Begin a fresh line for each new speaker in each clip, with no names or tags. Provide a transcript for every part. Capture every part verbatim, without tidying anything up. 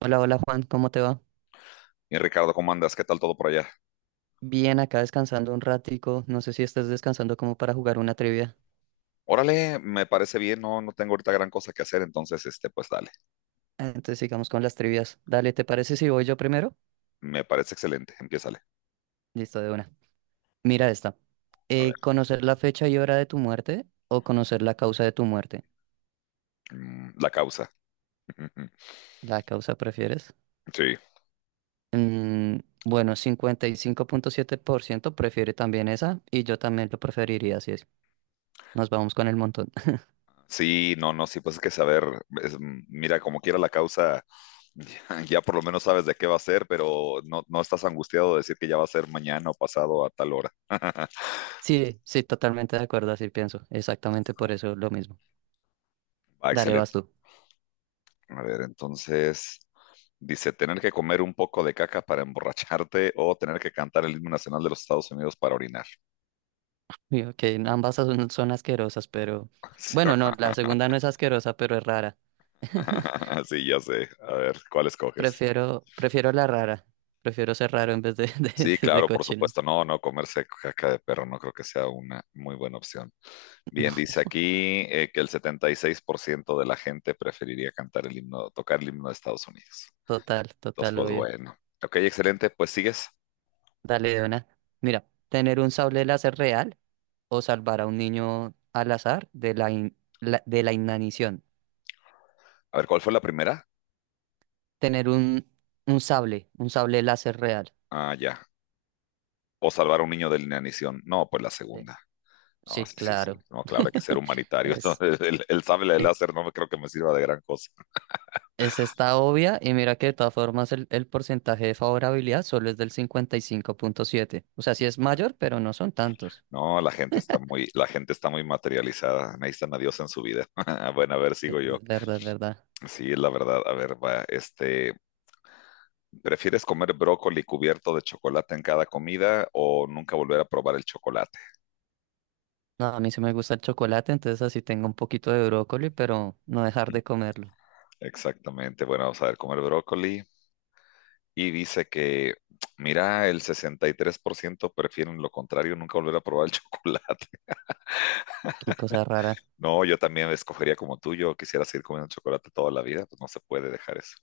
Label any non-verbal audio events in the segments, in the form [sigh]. Hola, hola Juan, ¿cómo te va?
Y Ricardo, ¿cómo andas? ¿Qué tal todo por allá?
Bien, acá descansando un ratico. No sé si estás descansando como para jugar una trivia.
Órale, me parece bien, no, no tengo ahorita gran cosa que hacer, entonces, este, pues dale,
Ah, Entonces sigamos con las trivias. Dale, ¿te parece si voy yo primero?
me parece excelente, empiézale.
Listo, de una. Mira esta.
A ver,
Eh, ¿conocer la fecha y hora de tu muerte o conocer la causa de tu muerte?
mm, la causa. [laughs]
¿La causa prefieres?
Sí,
Mm, bueno, cincuenta y cinco punto siete por ciento prefiere también esa y yo también lo preferiría, así es. Nos vamos con el montón. [laughs]
sí, no, no, sí, pues es que saber, es, mm, mira, como quiera la causa, [laughs] ya, por lo menos sabes de qué va a ser, pero no, no estás angustiado de decir que ya va a ser mañana o pasado a tal hora.
Sí, sí, totalmente de acuerdo, así pienso. Exactamente por eso lo mismo.
Ah,
Dale, vas
excelente.
tú.
A ver, entonces, dice, tener que comer un poco de caca para emborracharte o tener que cantar el himno nacional de los Estados Unidos para orinar.
Digo que ambas son, son asquerosas, pero bueno,
[laughs]
no, la segunda no es asquerosa, pero es rara. [laughs]
[laughs] Sí, ya sé. A ver, ¿cuál escoges?
Prefiero, prefiero la rara. Prefiero ser raro en vez de, [laughs] de,
Sí,
de, de
claro, por
cochino.
supuesto. No, no, comerse caca de perro no creo que sea una muy buena opción.
No,
Bien, dice aquí eh, que el setenta y seis por ciento de la gente preferiría cantar el himno, tocar el himno de Estados Unidos.
total,
Entonces,
total,
pues
obvio.
bueno. Ok, excelente. Pues sigues.
Dale de una. Mira, tener un sable láser real o salvar a un niño al azar de la, in- la- de la inanición.
A ver, ¿cuál fue la primera?
Tener un, un sable, un sable láser real.
Ah, ya. O salvar a un niño de la inanición. No, pues la
Sí,
segunda. No,
sí,
sí, sí, sí.
claro.
No, claro, hay que ser humanitario. [laughs]
[laughs]
El, el sable de
Es,
láser no me creo que me sirva de gran cosa.
Esa está obvia y mira que de todas formas el, el porcentaje de favorabilidad solo es del cincuenta y cinco punto siete. O sea, sí es mayor, pero no son tantos.
No, la gente está muy, la gente está muy materializada, necesitan a Dios en su vida. [laughs] Bueno, a ver,
Es
sigo yo.
es verdad, es verdad.
Sí, la verdad, a ver, va, este, ¿prefieres comer brócoli cubierto de chocolate en cada comida o nunca volver a probar el chocolate?
No, a mí sí me gusta el chocolate, entonces así tengo un poquito de brócoli, pero no dejar de comerlo.
Exactamente, bueno, vamos a ver, comer brócoli y dice que, mira, el sesenta y tres por ciento prefieren lo contrario, nunca volver a probar el [laughs] chocolate.
Qué cosa rara.
No, yo también escogería como tú, yo quisiera seguir comiendo chocolate toda la vida, pues no se puede dejar eso.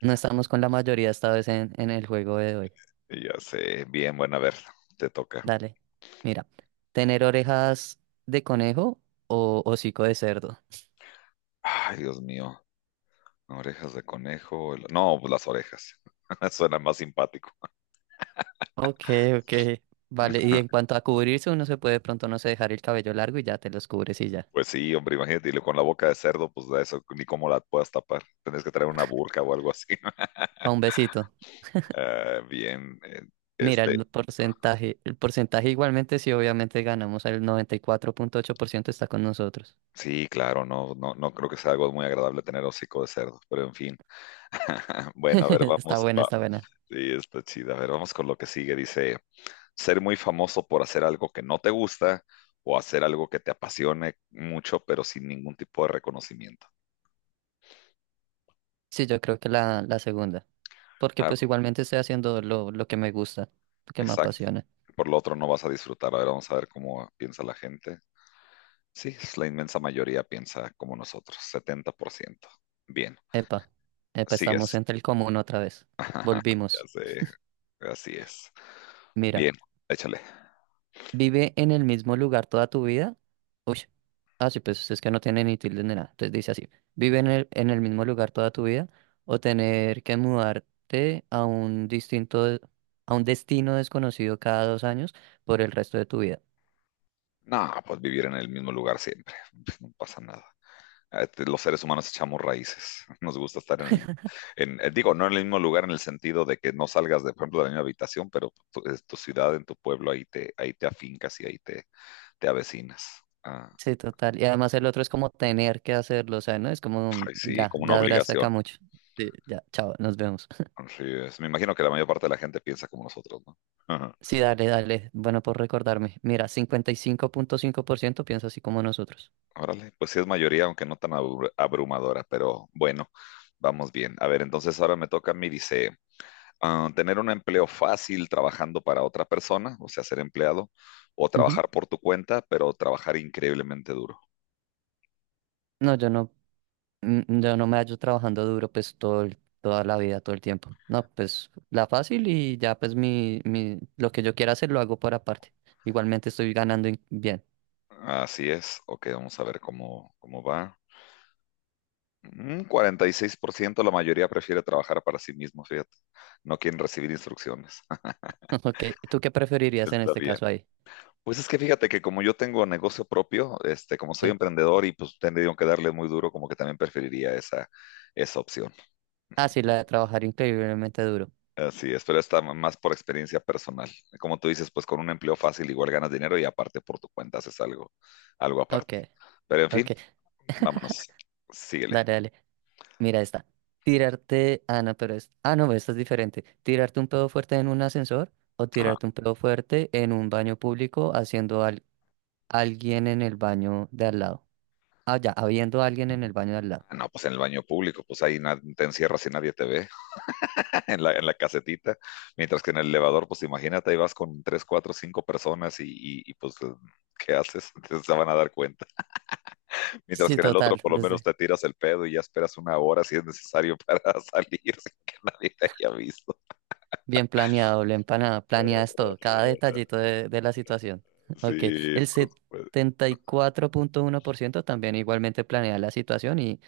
No estamos con la mayoría esta vez en, en el juego de hoy.
Y ya sé, bien, bueno, a ver, te toca.
Dale. Mira, ¿tener orejas de conejo o hocico de cerdo?
Ay, Dios mío, orejas de conejo. el- No, pues las orejas. [laughs] Suena más simpático.
Ok, ok. Vale, y en cuanto a cubrirse, uno se puede de pronto, no sé, dejar el cabello largo y ya te los cubres y ya.
Pues sí, hombre, imagínate, y luego con la boca de cerdo, pues de eso ni cómo la puedas tapar. Tendrías que traer una burka o algo así. [laughs]
Pa' un besito.
Ah, bien, eh,
Mira,
este,
el porcentaje, el porcentaje igualmente sí, obviamente ganamos, el noventa y cuatro punto ocho por ciento está con nosotros.
sí, claro, no, no, no creo que sea algo muy agradable tener hocico de cerdo, pero en fin. [laughs] Bueno, a ver,
[laughs] Está
vamos.
buena,
pa-
está buena.
Sí, está chida. A ver, vamos con lo que sigue. Dice, ser muy famoso por hacer algo que no te gusta o hacer algo que te apasione mucho, pero sin ningún tipo de reconocimiento.
Sí, yo creo que la, la segunda, porque
Ah,
pues igualmente estoy haciendo lo, lo que me gusta, lo que me
exacto.
apasiona.
Por lo otro no vas a disfrutar. A ver, vamos a ver cómo piensa la gente. Sí, es la inmensa mayoría piensa como nosotros, setenta por ciento. Bien,
Epa, epa, estamos
sigues.
entre el común otra vez.
Ya
Volvimos.
sé, así es.
Mira.
Bien, échale.
Vive en el mismo lugar toda tu vida. Uy, ah, sí, pues es que no tiene ni tilde ni nada. Entonces dice así, vive en el, en el mismo lugar toda tu vida o tener que mudarte a un distinto, de- a un destino desconocido cada dos años por el resto de tu vida.
No, pues vivir en el mismo lugar siempre. [laughs] No pasa nada. Eh, te- Los seres humanos echamos raíces. [laughs] Nos gusta estar en el, en- eh, digo, no en el mismo lugar en el sentido de que no salgas, de, por ejemplo, de la misma habitación, pero tu, es tu ciudad, en tu pueblo, ahí te, ahí te afincas y ahí te, te avecinas. Ah,
Sí, total. Y además el otro es como tener que hacerlo, o sea, ¿no? Es como,
ay, sí,
ya,
como una
ya duraste acá
obligación.
mucho. Sí, ya, chao, nos vemos. [laughs]
Así es. Me imagino que la mayor parte de la gente piensa como nosotros, ¿no? Ajá.
Sí, dale, dale. Bueno, por recordarme. Mira, cincuenta y cinco cinco punto cinco por ciento piensa así como nosotros.
Órale, pues sí es mayoría, aunque no tan abru- abrumadora, pero bueno, vamos bien. A ver, entonces ahora me toca a mí, dice, ah, tener un empleo fácil trabajando para otra persona, o sea, ser empleado, o
Ujú.
trabajar por tu cuenta, pero trabajar increíblemente duro.
No, yo no. Mm, yo no me hallo trabajando duro pues todo, el- toda la vida, todo el tiempo. No, pues la fácil y ya pues mi, mi, lo que yo quiera hacer lo hago por aparte. Igualmente estoy ganando in- bien.
Así es. Ok, vamos a ver cómo, cómo va. Un ciento, la mayoría prefiere trabajar para sí mismo, fíjate. No quieren recibir instrucciones.
[laughs] Ok, ¿tú qué
[laughs]
preferirías en
Está
este
bien.
caso ahí?
Pues es que fíjate que como yo tengo negocio propio, este, como soy
Sí.
emprendedor y pues tendría que darle muy duro, como que también preferiría esa, esa opción.
Ah, sí, la de trabajar increíblemente duro.
Así es, pero está más por experiencia personal. Como tú dices, pues con un empleo fácil igual ganas dinero y aparte por tu cuenta haces algo, algo
Ok,
aparte. Pero en
ok,
fin, vámonos, síguele.
dale, dale. Mira esta. Tirarte, ah, no, pero es, ah, no, esta es diferente. Tirarte un pedo fuerte en un ascensor o
Ah,
tirarte un pedo fuerte en un baño público haciendo al, alguien en el baño de al lado. Ah, ya, habiendo alguien en el baño de al lado.
no, pues en el baño público, pues ahí na- te encierras y nadie te ve, [laughs] en la, en la casetita, mientras que en el elevador, pues imagínate, ahí vas con tres, cuatro, cinco personas y, y y, pues, ¿qué haces? [laughs] Entonces se van a dar cuenta. Mientras
Sí,
que en el otro
total,
por lo menos
desde
te tiras el pedo y ya esperas una hora si es necesario para [laughs] salir sin que nadie te haya visto.
bien planeado, bien planeado, planeas todo, cada detallito de, de la situación. [laughs] Ok,
Sí,
el
por supuesto.
setenta y cuatro punto uno por ciento también igualmente planea la situación y,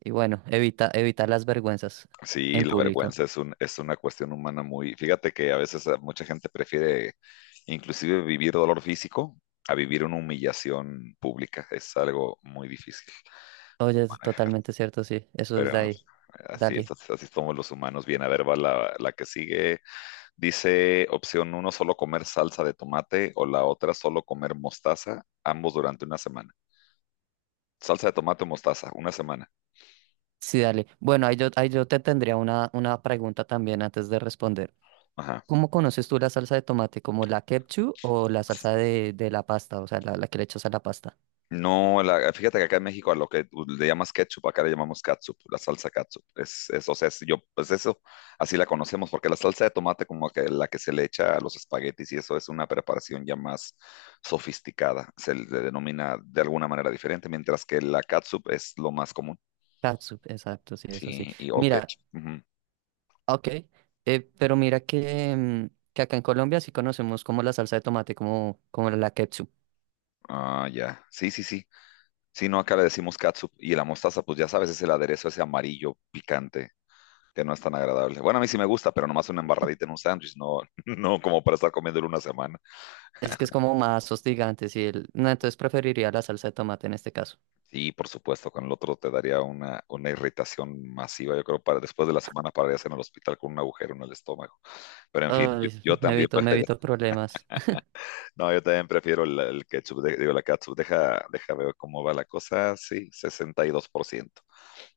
y bueno, evita, evita las vergüenzas
Sí,
en
la
público.
vergüenza es un, es una cuestión humana muy. Fíjate que a veces a mucha gente prefiere inclusive vivir dolor físico a vivir una humillación pública. Es algo muy difícil de
Oye, es
manejar.
totalmente cierto, sí, eso es de
Pero
ahí.
así es,
Dale,
así, así somos los humanos. Bien, a ver, va la, la que sigue. Dice opción uno, solo comer salsa de tomate o la otra, solo comer mostaza, ambos durante una semana. Salsa de tomate o mostaza, una semana.
sí, dale. Bueno, ahí yo, ahí yo te tendría una, una pregunta también antes de responder.
Ajá.
¿Cómo conoces tú la salsa de tomate? ¿Como la ketchup o la salsa de, de la pasta? O sea, la, la que le echas a la pasta.
No, la- fíjate que acá en México a lo que tú le llamas ketchup, acá le llamamos catsup, la salsa catsup. Es, es, o sea, es- yo, pues eso, así la conocemos, porque la salsa de tomate como que la que se le echa a los espaguetis y eso es una preparación ya más sofisticada, se le denomina de alguna manera diferente, mientras que la catsup es lo más común.
Catsup, exacto, sí, eso sí.
Sí, y o
Mira,
ketchup. Ujú.
ok, eh, pero mira que, mm, que acá en Colombia sí conocemos como la salsa de tomate, como, como la ketchup.
Ah, ya. Sí, sí, sí. Sí, no, acá le decimos catsup. Y la mostaza, pues ya sabes, es el aderezo ese amarillo picante que no es tan agradable. Bueno, a mí sí me gusta, pero nomás una embarradita en un sándwich, no, [laughs] no como para estar comiéndolo una semana.
Es que es como más hostigante, sí. el- No, entonces preferiría la salsa de tomate en este caso.
Sí, por supuesto, con el otro te daría una, una irritación masiva. Yo creo para después de la semana pararías en el hospital con un agujero en el estómago. Pero en fin, yo,
Ay,
yo
me
también
evito, me
prefiero,
evito
[laughs]
problemas.
no, yo también prefiero el, el ketchup, de- digo, la catsup. Deja, deja ver cómo va la cosa. Sí, sesenta y dos por ciento,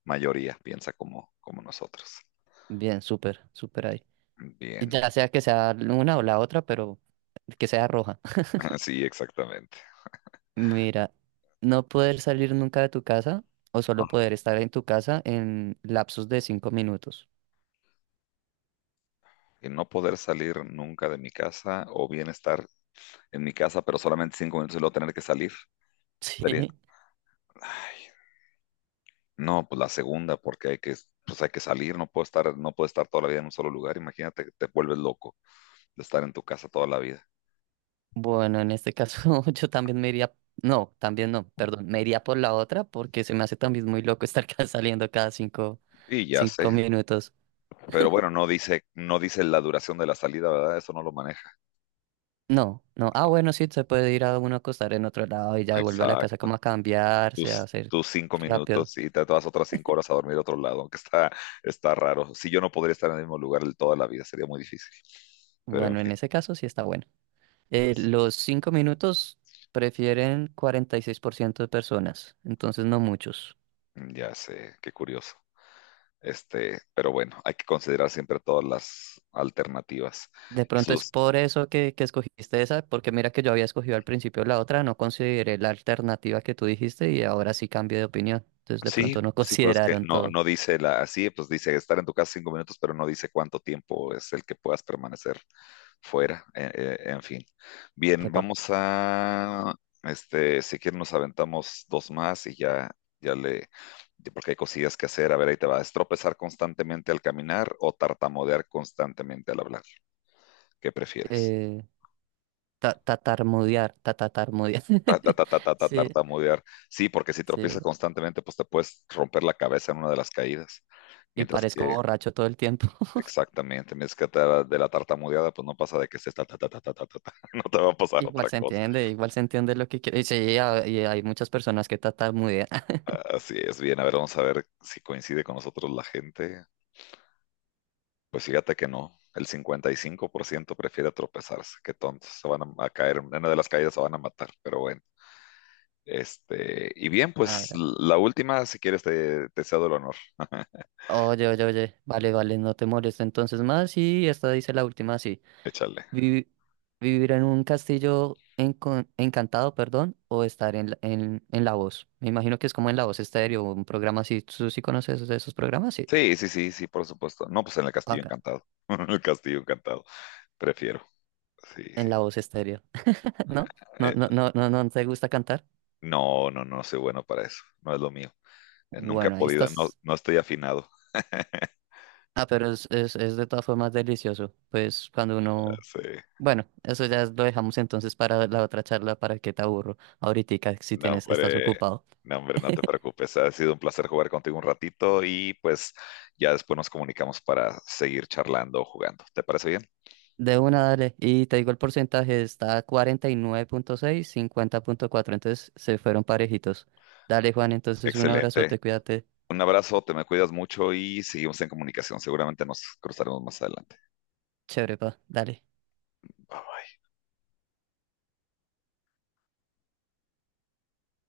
mayoría piensa como, como nosotros.
[laughs] Bien, súper, súper ahí.
Bien,
Ya sea que sea una o la otra, pero que sea roja. [laughs]
[laughs] sí, exactamente.
Mira, no poder salir nunca de tu casa o solo
Ajá.
poder estar en tu casa en lapsos de cinco minutos. [laughs]
Y no poder salir nunca de mi casa o bien estar en mi casa, pero solamente cinco minutos y luego tener que salir. Sería,
Sí.
ay, no, pues la segunda, porque hay que, pues hay que salir, no puedo estar, no puedo estar toda la vida en un solo lugar. Imagínate que te vuelves loco de estar en tu casa toda la vida.
Bueno, en este caso [laughs] yo también me iría, no, también no, perdón, me iría por la otra porque se me hace también muy loco [laughs] estar ca- saliendo cada cinco,
Y ya
cinco
sé,
minutos.
pero bueno, no dice, no dice la duración de la salida, ¿verdad? Eso no lo maneja.
No, no, ah,
No,
bueno, sí, se puede ir a uno a acostar en otro lado y ya vuelve a la casa
exacto.
como a cambiarse, a
tus,
hacer
tus cinco
rápido.
minutos y te vas otras cinco horas a dormir a otro lado, aunque está, está raro. Si yo no podría estar en el mismo lugar toda la vida, sería muy difícil. Pero en
Bueno, en
fin,
ese caso sí está bueno. Eh, los cinco minutos prefieren cuarenta y seis por ciento de personas, entonces no muchos.
ya sé, qué curioso. Este, pero bueno, hay que considerar siempre todas las alternativas
De
y
pronto es
sus.
por eso que, que escogiste esa, porque mira que yo había escogido al principio la otra, no consideré la alternativa que tú dijiste y ahora sí cambié de opinión. Entonces de
Sí,
pronto no [laughs]
sí, pues es que
consideraron
no,
todo.
no dice la, así, pues dice estar en tu casa cinco minutos, pero no dice cuánto tiempo es el que puedas permanecer fuera. Eh, eh, en fin. Bien,
Epa,
vamos a, este, si quieren nos aventamos dos más y ya, ya le, ya- porque hay cosillas que hacer. A ver, ahí te va. ¿Es tropezar constantemente al caminar o tartamudear constantemente al hablar? ¿Qué prefieres?
eh, ta- tatarmudear, ta- tatarmudear.
Ta, ta,
[laughs]
ta, ta, ta, ta,
Sí,
tartamudear. Sí, porque si
sí.
tropiezas constantemente, pues te puedes romper la cabeza en una de las caídas.
Y
Mientras
parezco
que
borracho todo el tiempo. [laughs]
Exactamente, me es que te- de la tartamudeada, pues no pasa de que se está, ta, ta, ta, ta, ta, ta, ta, [laughs] no te va a pasar
Igual
otra
se
cosa.
entiende, igual se entiende lo que quiere. Y sí, a- y hay muchas personas que tatarmudean. [laughs]
Así es, bien, a ver, vamos a ver si coincide con nosotros la gente. Pues fíjate que no, el cincuenta y cinco por ciento prefiere tropezarse, qué tontos, se van a, a caer, en una de las caídas se van a matar, pero bueno. Este, y bien,
A
pues
ver.
la última, si quieres, te, te cedo el honor,
Oye, oye, oye, vale, vale, no te molesta entonces más y esta dice la última, sí.
échale.
Vi- vivir en un castillo encon- encantado, perdón, o estar en, la- en, en La Voz. Me imagino que es como en La Voz Estéreo, un programa así. ¿Tú sí conoces de esos programas? Sí.
Sí, sí, sí, sí, por supuesto. No, pues en el Castillo
Acá,
Encantado, [laughs] en el Castillo Encantado, prefiero. Sí, sí.
en La Voz Estéreo. [laughs] ¿No? ¿No,
Eh,
no, no, no, no te gusta cantar?
No, no, no soy bueno para eso. No es lo mío. Eh, Nunca he
Bueno, ahí
podido, no,
estás.
no estoy afinado. [laughs]
Ah, pero es, es, es de todas formas delicioso. Pues cuando uno...
Sí.
Bueno, eso ya lo dejamos entonces para la otra charla para que te aburro. Ahorita, si
No,
tienes, estás
hombre,
ocupado.
no, hombre, no te preocupes. Ha sido un placer jugar contigo un ratito y pues ya después nos comunicamos para seguir charlando o jugando. ¿Te parece bien?
De una, dale. Y te digo el porcentaje, está cuarenta y nueve punto seis cincuenta punto cuatro. Entonces se fueron parejitos. Dale, Juan, entonces un
Excelente.
abrazote, cuídate.
Un abrazo, te me cuidas mucho y seguimos en comunicación. Seguramente nos cruzaremos más adelante.
Chévere, pa. Dale.
Bye bye.